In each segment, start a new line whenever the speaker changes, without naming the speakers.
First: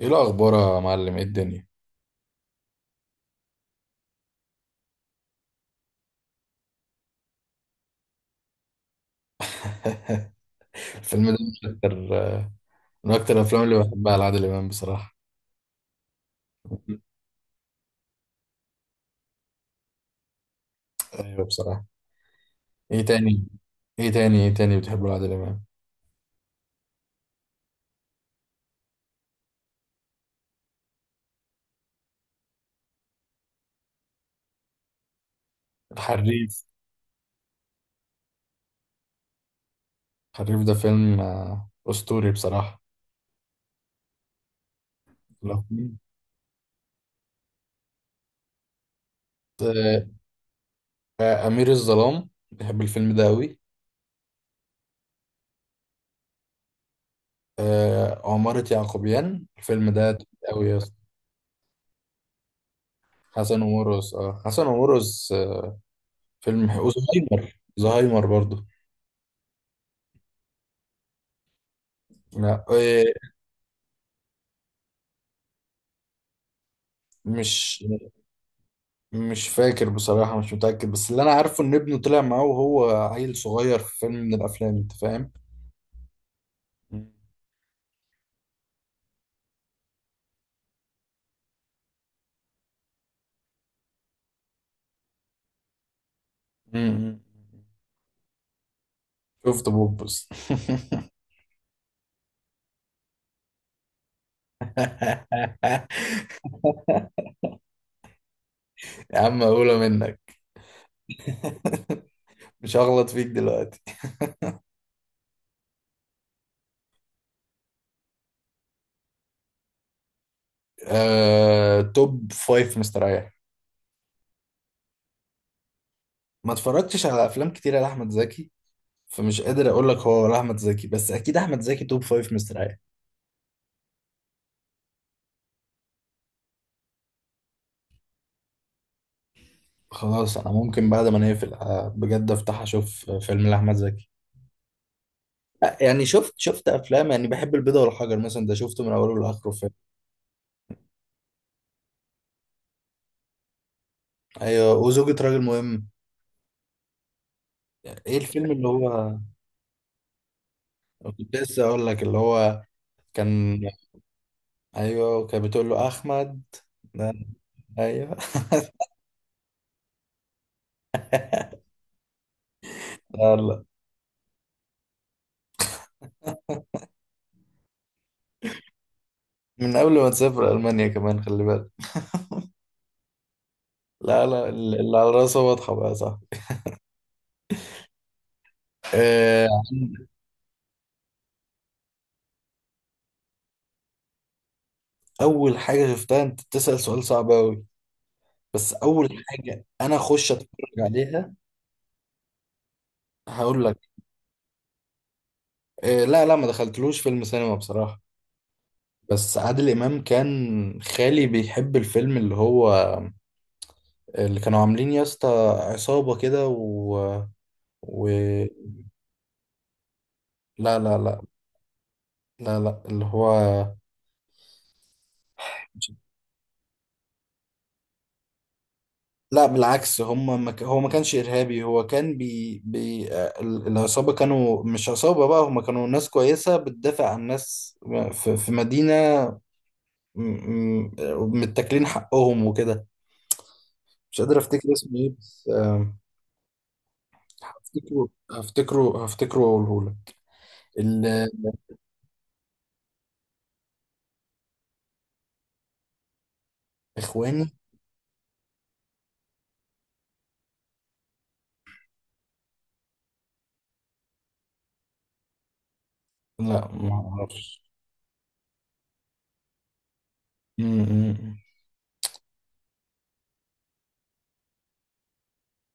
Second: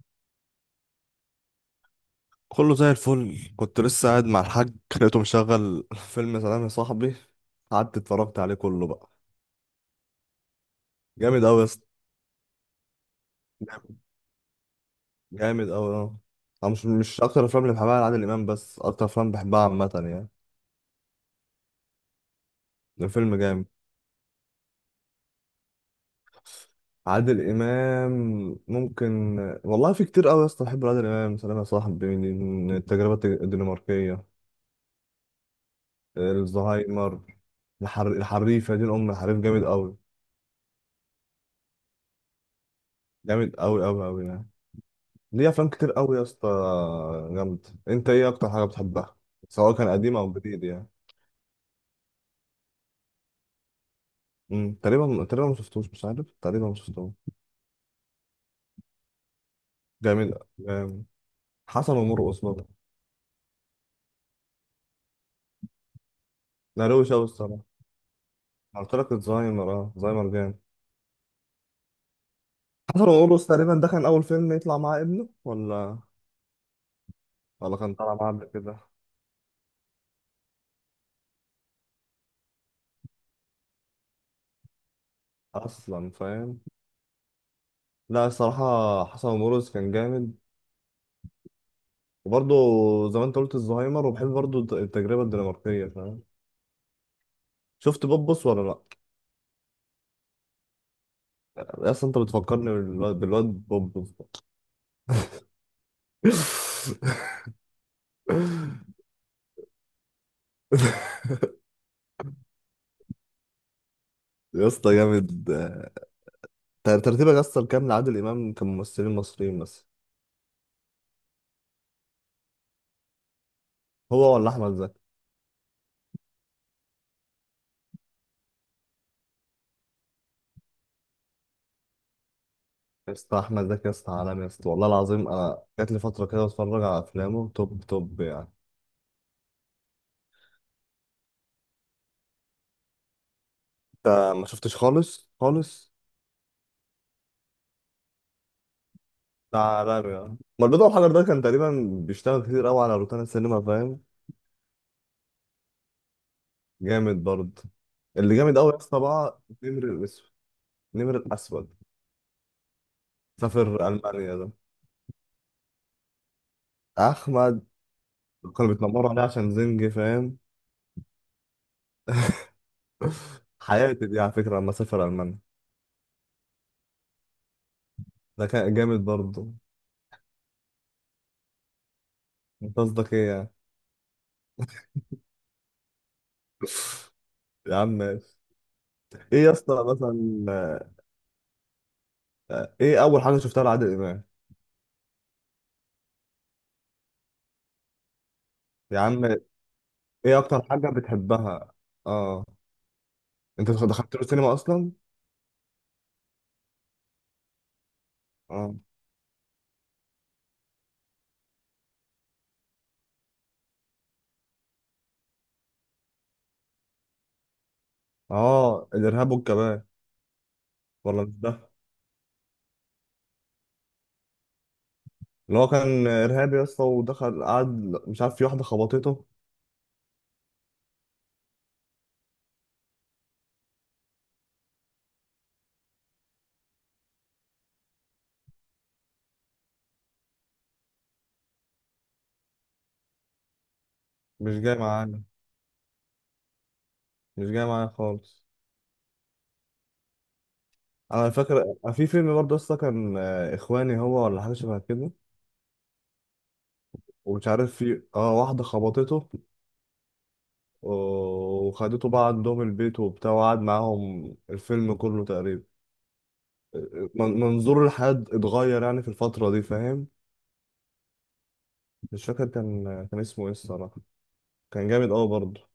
ايه الاخبار يا معلم؟ ايه الدنيا؟
كله زي الفل. كنت لسه قاعد مع الحاج، لقيته مشغل فيلم سلام يا صاحبي. قعدت اتفرجت عليه كله بقى.
الفيلم ده
جامد قوي يا اسطى.
من اكتر الافلام اللي
جامد،
بحبها لعادل امام بصراحه.
جامد قوي اه. أنا مش اكتر افلام اللي بحبها لعادل امام، بس اكتر افلام بحبها عامه يعني.
ايوه بصراحه. ايه
ده فيلم
تاني
جامد.
ايه تاني بتحبه لعادل امام؟
عادل امام ممكن، والله في كتير قوي يا اسطى. بحب عادل امام سلام يا صاحبي، من التجربه الدنماركيه.
الحريف.
الزهايمر. الحريفه دي، الام الحريف جامد قوي.
الحريف ده فيلم، اسطوري بصراحه.
جامد قوي قوي قوي يعني. ليه
لو
افلام كتير
كنت،
قوي يا اسطى. جامد. انت ايه اكتر حاجه بتحبها، سواء كان
آه،
قديم او جديد يعني؟
امير الظلام، بحب الفيلم ده قوي.
تقريبا، تقريبا ما شفتوش، مش عارف، تقريبا ما شفتوش.
عمارة يعقوبيان، الفيلم ده تقيل
جميل.
قوي يا اسطى.
جامد. حسن ومرقص برضه.
حسن ومرقص، حسن ومرقص، فيلم
لا، روش قوي
وزهايمر،
الصراحه.
زهايمر برضه.
أنا قلت لك الزهايمر، اه زهايمر جامد.
لا،
حسن
إيه،
ومرقص تقريبا ده كان اول فيلم يطلع مع ابنه، ولا ولا
مش
كان طالع معاه قبل كده؟
مش فاكر بصراحة، مش متأكد، بس اللي أنا عارفه إن ابنه طلع معاه وهو عيل صغير في فيلم من الأفلام. أنت فاهم؟
اصلا فاهم.
مم.
لا الصراحه حسن ومرقص كان جامد. وبرضه زي ما انت قلت الزهايمر، وبحب برضه التجربه الدنماركيه فاهم.
مم.
شفت بوبس ولا لا؟
شفت بوبس.
يا اسطى انت بتفكرني بالواد، بوب
يا عم أقولها منك. مش هغلط فيك دلوقتي.
يا اسطى جامد. ترتيبك يا اسطى الكام لعادل امام كممثلين مصريين مثلا؟
توب فايف مستريح.
هو ولا احمد زكي؟
ما اتفرجتش على أفلام كتيرة لأحمد زكي، فمش قادر أقول لك هو ولا أحمد زكي، بس أكيد أحمد زكي توب فايف مستريح.
يا اسطى احمد زكي يا اسطى عالمي يا اسطى، والله العظيم انا جات لي فتره كده اتفرج على افلامه توب توب يعني.
خلاص، أنا ممكن بعد ما نقفل، بجد، أفتح أشوف فيلم لأحمد
انت
زكي.
ما شفتش خالص خالص.
يعني شفت افلام، يعني بحب البيضة والحجر مثلا، ده شفته من اوله لاخره،
ده
فيلم.
عالمي يعني، ما البيضه والحجر ده كان تقريبا بيشتغل كتير قوي على روتانا السينما فاهم.
ايوه، وزوجة راجل مهم.
جامد برضه.
يعني ايه
اللي
الفيلم
جامد
اللي
قوي يا اسطى
هو...
بقى نمر الاسود. نمر
كنت لسه
الاسود.
اقول لك، اللي هو كان...
سافر المانيا ده.
ايوه كان، بتقول له احمد. لا،
احمد.
ايوه.
كانوا بيتنمروا عليه عشان زنجي فاهم.
لا لا.
حياتي دي على فكره لما سافر المانيا. ده كان جامد برضه.
من قبل ما تسافر المانيا كمان، خلي بالك.
انت قصدك ايه يعني؟
لا لا، اللي على راسه واضحة بقى، صح.
يا عم ماشي. ايه
آه،
يا اسطى مثلا، ايه اول حاجه شفتها لعادل امام؟
اول حاجة شفتها، انت بتسأل سؤال صعب قوي. بس
يا
اول
عم،
حاجة انا اخش
ايه
اتفرج
اكتر حاجه
عليها،
بتحبها؟ اه.
هقول
انت
لك.
دخلت له السينما اصلا؟
لا لا، ما دخلتلوش فيلم سينما بصراحة.
اه.
بس عادل امام كان خالي بيحب الفيلم اللي هو... اللي كانوا عاملين يا اسطى، عصابه كده و... و...
اه الارهاب والكباب؟
لا لا لا.
ولا مش ده؟
لا لا، اللي هو...
اللي هو كان ارهابي يا اسطى ودخل قعد، مش عارف، في واحده خبطته.
لا بالعكس، هم ما ك... هو ما كانش إرهابي، هو كان بي... بي... العصابة كانوا مش عصابة بقى، هم كانوا ناس كويسة بتدافع عن ناس في مدينة، م- م- متاكلين حقهم وكده. مش قادر
مش
أفتكر
جاي
اسمه إيه،
معانا،
بس
مش جاي معايا خالص.
هفتكره وأقوله
انا
لك.
فاكر في فيلم برضه اصلا كان اخواني، هو ولا حاجه شبه كده. ومش
الإخواني.
عارف في اه واحده خبطته، وخدته بقى عندهم البيت وبتاع، وقعد معاهم الفيلم كله تقريبا.
لا ما اعرفش.
منظور الحياه اتغير يعني في الفتره دي فاهم.
م- م- م.
مش فاكر كان كان اسمه ايه الصراحه. كان جامد قوي برضه.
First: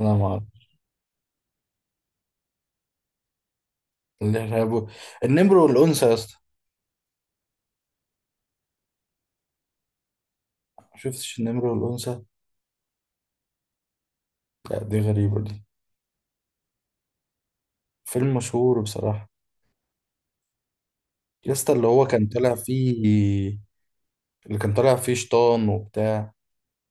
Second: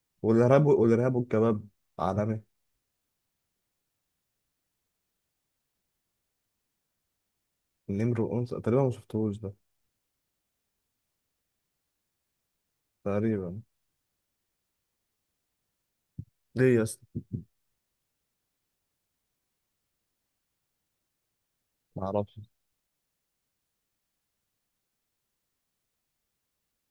لا ما اعرف.
والارهاب، والارهاب والكباب عالمي.
الارهاب. النمر والانثى يا اسطى.
النمر والانثى تقريبا ما شفتهوش ده.
ما شفتش النمر والانثى.
تقريبا.
لا دي غريبه دي.
ليه يا اسطى؟
فيلم مشهور بصراحه. يا اسطى اللي
ما
هو كان
اعرفش.
طالع فيه... اللي كان طالع فيه شيطان وبتاع.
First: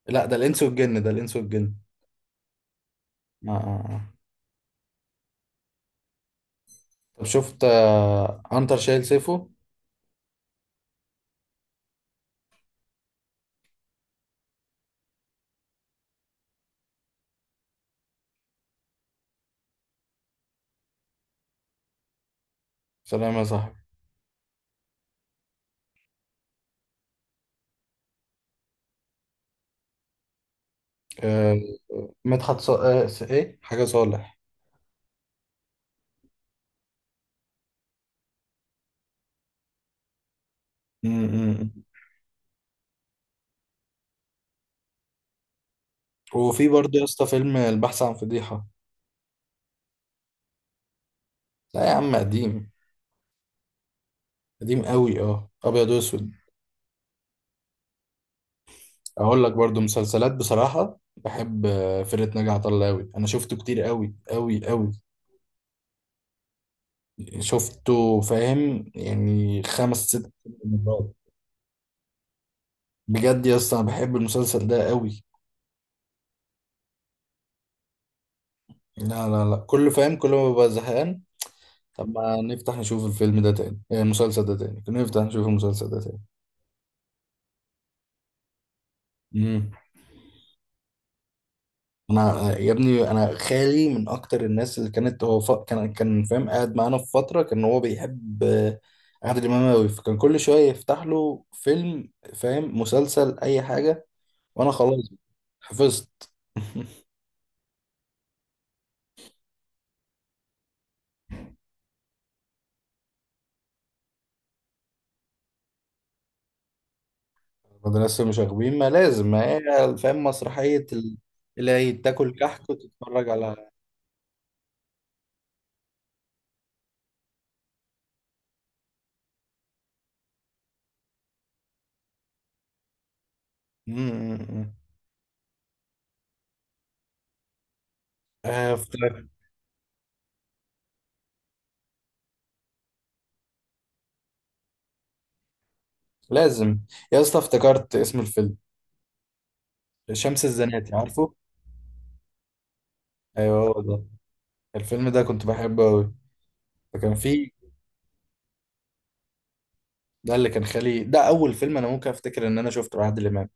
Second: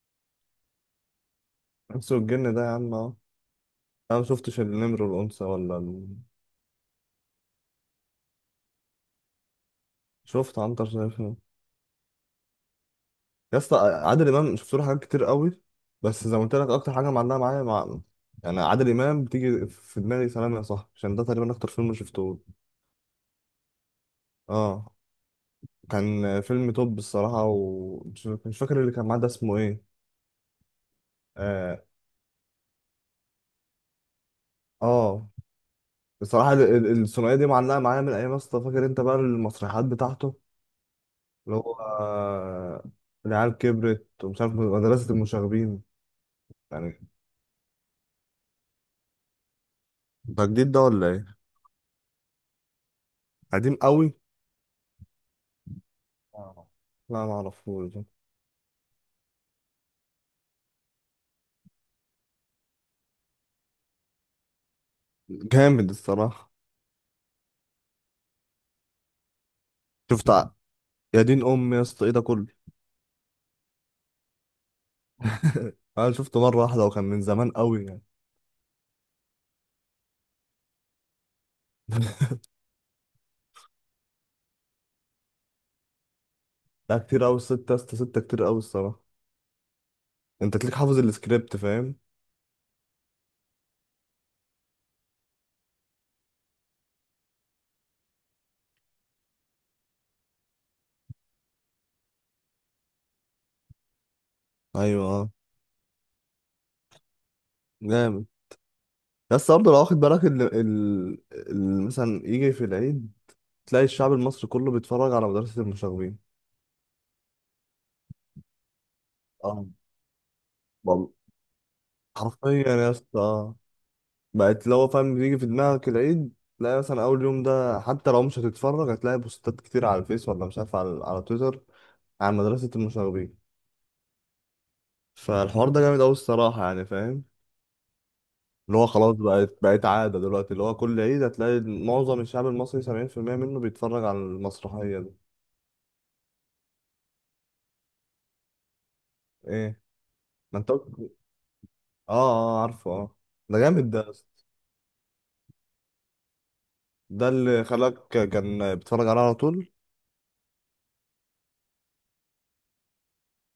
لا ده الانس والجن، ده الانس والجن.
الانس والجن ده يا عم اه.
آه. آه، آه.
انا ما شفتش النمر والانثى ولا.
طب شفت عنتر شايل سيفه.
شفت عنتر شايفها. يا اسطى عادل امام شفت له حاجات كتير قوي، بس زي ما قلت لك اكتر حاجه معلقه معايا مع، يعني عادل امام بتيجي في دماغي سلام يا صاحبي عشان ده تقريبا اكتر فيلم شفته.
سلام يا صاحبي.
اه. كان فيلم توب الصراحه، ومش مش فاكر اللي كان معاه ده اسمه ايه.
آه.
اه.
مدحت ص... آه. س- ايه حاجه صالح.
آه. بصراحه الثنائيه دي معلقه معايا من ايام يا اسطى. فاكر انت بقى المسرحيات بتاعته،
م- م-
اللي هو
م.
العيال كبرت ومش عارف مدرسه المشاغبين
وفي برضه
يعني.
يا اسطى فيلم البحث عن فضيحه.
ده جديد ده ولا ايه؟
لا يا عم، قديم.
قديم قوي.
قديم قوي، اه، ابيض واسود.
آه. لا ما اعرفوش.
اقول لك برضو مسلسلات بصراحه، بحب فرقه ناجي عطا الله قوي، انا شفته كتير قوي قوي قوي.
جامد الصراحه.
شفته، فاهم، يعني خمس
شفت
ست
ع-
مرات
يا دين امي يا اسطى ايه ده كله؟
بجد يا اسطى انا بحب المسلسل ده قوي.
انا شفته مره واحده وكان من زمان قوي يعني.
لا لا لا، كل فاهم، كل ما ببقى زهقان. طب ما نفتح نشوف الفيلم ده تاني، المسلسل ده تاني، نفتح نشوف المسلسل ده تاني.
لا، كتير قوي ستة يا اسطى، ستة كتير قوي الصراحة.
مم.
انت تليك حافظ السكريبت فاهم.
انا يا ابني، انا خالي من اكتر الناس اللي كانت... هو ف... كان فاهم، قاعد معانا في فتره، كان هو بيحب عادل امام قوي، فكان كل شويه يفتح له فيلم، فاهم، مسلسل، اي حاجه. وانا
ايوه
خلاص
اه.
حفظت.
جامد. بس برضه لو واخد بالك مثلا يجي في العيد تلاقي الشعب المصري كله بيتفرج على مدرسة المشاغبين
مدرسه مشاغبين ما لازم، ما
اه
هي فاهم مسرحيه
والله.
ال-... اللي هي تاكل
حرفيا
كحك
يا
وتتفرج
اسطى
على...
بقت لو فاهم بيجي في دماغك العيد، تلاقي مثلا اول يوم ده، حتى لو مش هتتفرج هتلاقي بوستات كتير على الفيس، ولا مش عارف على، على تويتر عن مدرسة المشاغبين.
م- م- م.
فالحوار ده جامد قوي الصراحة يعني فاهم. اللي هو خلاص
افتكرت.
بقت عادة دلوقتي، اللي هو كل عيد هتلاقي معظم الشعب المصري 70% منه بيتفرج على المسرحية دي.
لازم. يا اسطى افتكرت اسم الفيلم.
ايه؟
شمس
ما انت قلت.
الزناتي، عارفه.
اه، اه عارفه اه. ده
ايوه هو
جامد ده
ده.
يا اسطى.
الفيلم ده كنت بحبه قوي، فكان
ده
فيه...
اللي خلاك كان بيتفرج عليها على طول.
ده اللي كان خالي، ده اول فيلم انا ممكن افتكر ان انا شفته لعادل امام.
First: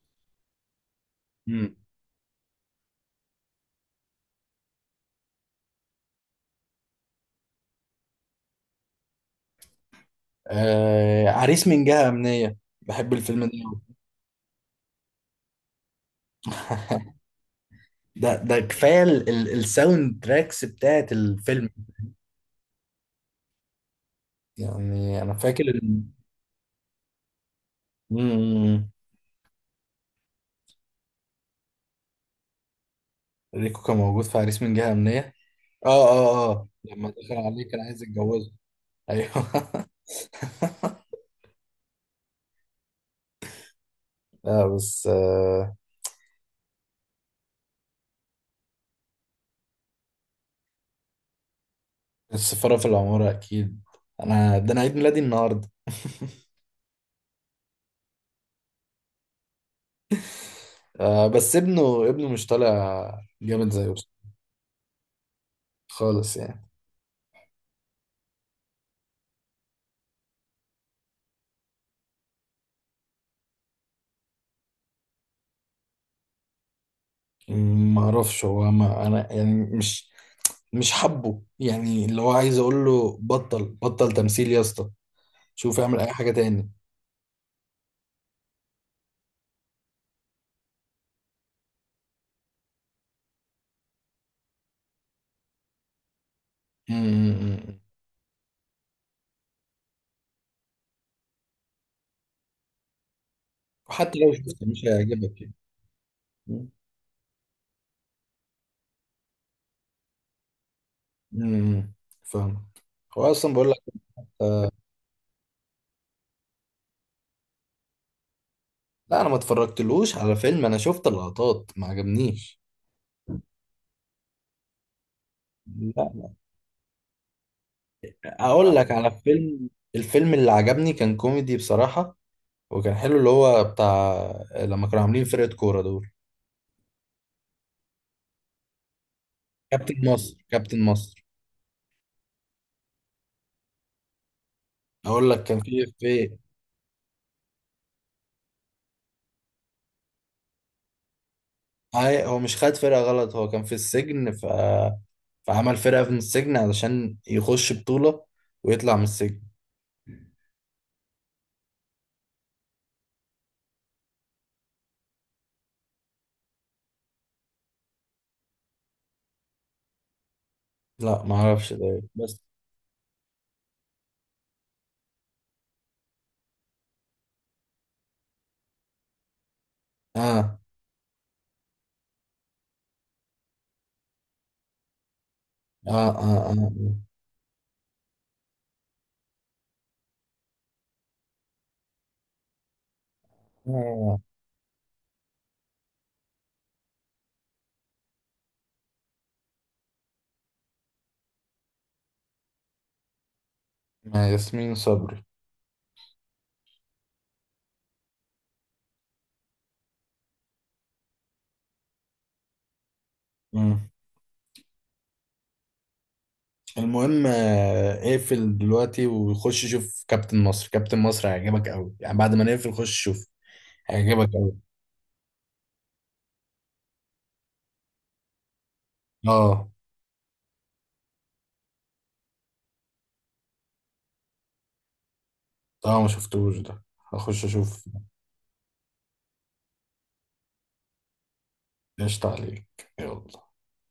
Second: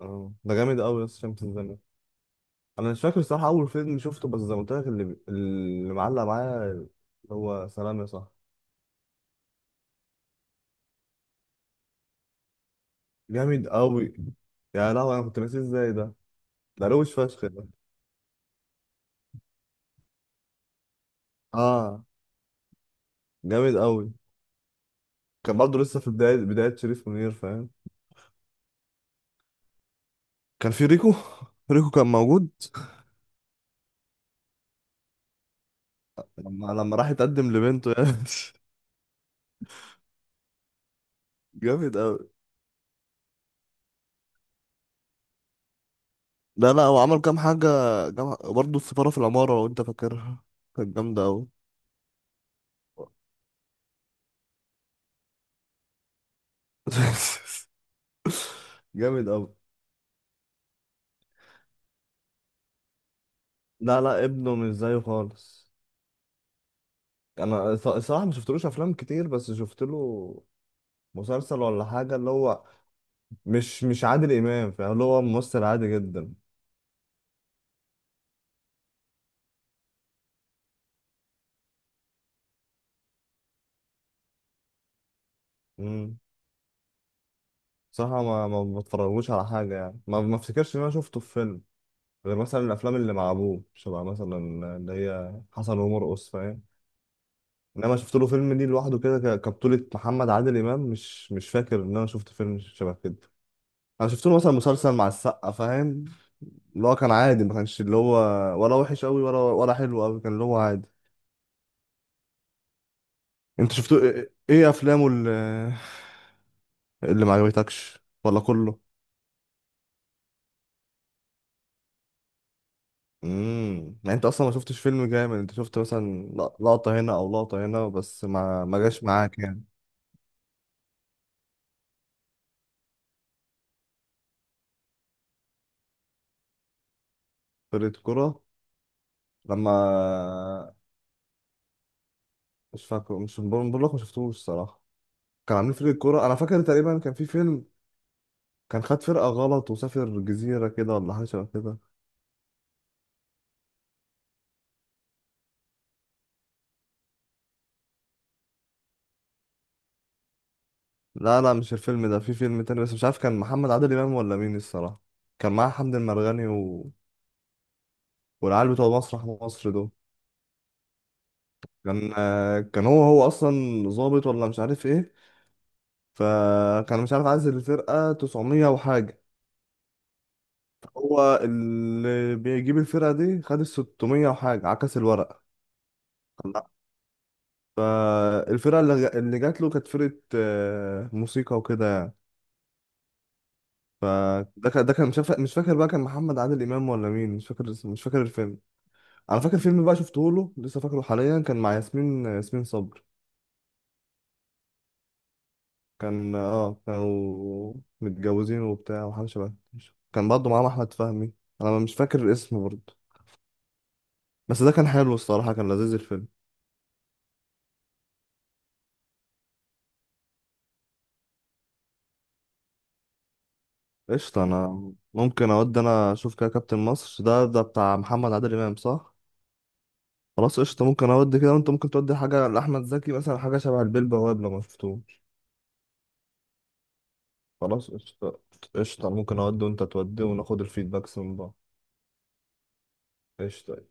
اه ده جامد قوي يا اسطى شمس
امم.
الزمان. انا مش فاكر الصراحه اول فيلم شفته، بس زي ما قلت لك اللي، اللي معلق معايا هو سلام يا صاحبي.
عريس من جهة أمنية، بحب الفيلم ده
جامد
أوي.
قوي. يا لهوي انا كنت ناسيه ازاي ده! ده روش فشخ ده.
ده كفاية ال... ال... الساوند تراكس بتاعت الفيلم.
اه جامد قوي.
يعني انا
كان
فاكر
برضه لسه
ان...
في بدايه، بدايه شريف منير فاهم.
مم.
كان في ريكو ريكو كان موجود.
ريكو كان موجود في عريس من جهة أمنية. اه اه
لما،
اه،
لما
لما
راح
دخل
يتقدم
عليه كان
لبنته
عايز
يعني
يتجوزه. ايوه.
جامد قوي.
لا بس
لا لا هو عمل كام حاجه. جام... برضه السفاره في العماره لو انت فاكرها، كانت جامده قوي.
السفارة في العمارة اكيد. انا عيد ميلادي النهارده.
جامد قوي.
آه بس ابنه مش طالع جامد زيه.
لا لا ابنه مش زيه خالص.
خالص يعني.
انا صراحه ما شفتلوش افلام كتير، بس شفت له مسلسل ولا حاجه اللي هو مش عادل امام فاهم، اللي هو ممثل عادي جدا.
ما اعرفش، هو ما انا يعني مش، حبه، يعني اللي هو عايز اقول له بطل، بطل تمثيل يا اسطى، شوف اعمل اي
امم
حاجه تاني.
صراحه ما بتفرجوش على حاجه يعني، ما افتكرش ان انا شفته في فيلم غير مثلا الافلام اللي مع ابوه شبه مثلا اللي هي حسن ومرقص فاهم.
امم.
انما شفت له فيلم ليه لوحده كده كبطوله محمد عادل امام، مش فاكر ان انا شفت فيلم شبه كده. انا
وحتى
شفت
لو
له مثلا
شفت مش
مسلسل مع
هيعجبك
السقا
يعني.
فاهم، اللي هو كان عادي، ما كانش اللي هو ولا وحش قوي ولا حلو قوي، كان اللي هو عادي.
امم. فاهم. هو اصلا بقول
انت
لك.
شفت ايه، ايه افلامه اللي، اللي ما عجبتكش ولا كله؟
لا انا ما اتفرجتلوش على فيلم، انا شفت اللقطات ما عجبنيش.
يعني انت اصلا ما شفتش فيلم جامد، انت شفت
لا،
مثلا لقطة هنا او لقطة هنا بس ما
اقول
ما
لك
جاش
على
معاك يعني.
فيلم، اللي عجبني كان كوميدي بصراحه، وكان حلو اللي هو بتاع، لما كانوا عاملين فرقه كوره دول.
فرقة كرة. لما،
كابتن مصر، كابتن مصر.
مش فاكره، مش بقول، بقول لك ما شفتوش الصراحة.
اقول لك
كان
كان
عاملين فرقة كرة، انا
في...
فاكر تقريبا كان في فيلم كان خد فرقة غلط وسافر جزيرة كده ولا حاجة شبه كده.
هاي- هو مش خد فرقه غلط، هو كان في السجن ف... فعمل فرقه من السجن علشان يخش بطوله ويطلع من السجن.
لا لا مش الفيلم ده، في فيلم تاني بس مش عارف كان محمد عادل امام ولا مين الصراحة. كان معاه حمد المرغني و، والعيال بتوع مسرح مصر دول.
لا ما اعرفش ده إيه.
كان
بس
كان هو اصلا ظابط ولا مش عارف ايه، فكان مش عارف عايز الفرقه 900 وحاجه.
اه
هو اللي بيجيب الفرقه دي، خد ال 600 وحاجه عكس الورق.
اه اه اه،
فالفرقه اللي جات له كانت فرقه موسيقى وكده يعني.
آه. آه.
فده كان، ده كان مش فاكر، بقى كان محمد عادل امام ولا مين، مش فاكر اسمه، مش فاكر الفيلم. انا فاكر فيلم بقى شفته له لسه فاكره حاليا، كان مع ياسمين، ياسمين صبري.
ياسمين صبري.
كان اه كانوا متجوزين وبتاع وحاجة شبه كده. كان برضه معاهم أحمد فهمي. أنا مش فاكر الاسم برضه،
مم.
بس ده كان حلو الصراحة، كان لذيذ الفيلم.
المهم اقفل دلوقتي وخش شوف كابتن مصر، كابتن مصر هيعجبك قوي يعني، بعد ما نقفل خش شوف، هيعجبك
قشطة،
قوي.
أنا ممكن أودي أنا أشوف كده كابتن مصر، ده ده بتاع محمد عادل إمام صح؟
اه
خلاص قشطة، ممكن أودي كده وأنت ممكن تودي حاجة لأحمد زكي مثلا، حاجة شبه البيه بواب لو مشفتوش.
اه، ما شفتوش ده، هخش اشوف.
خلاص قشطة. قشطة، ممكن أودي وأنت تودي وناخد الفيدباكس من بعض.
ايش تعليق. يلا.
قشطة.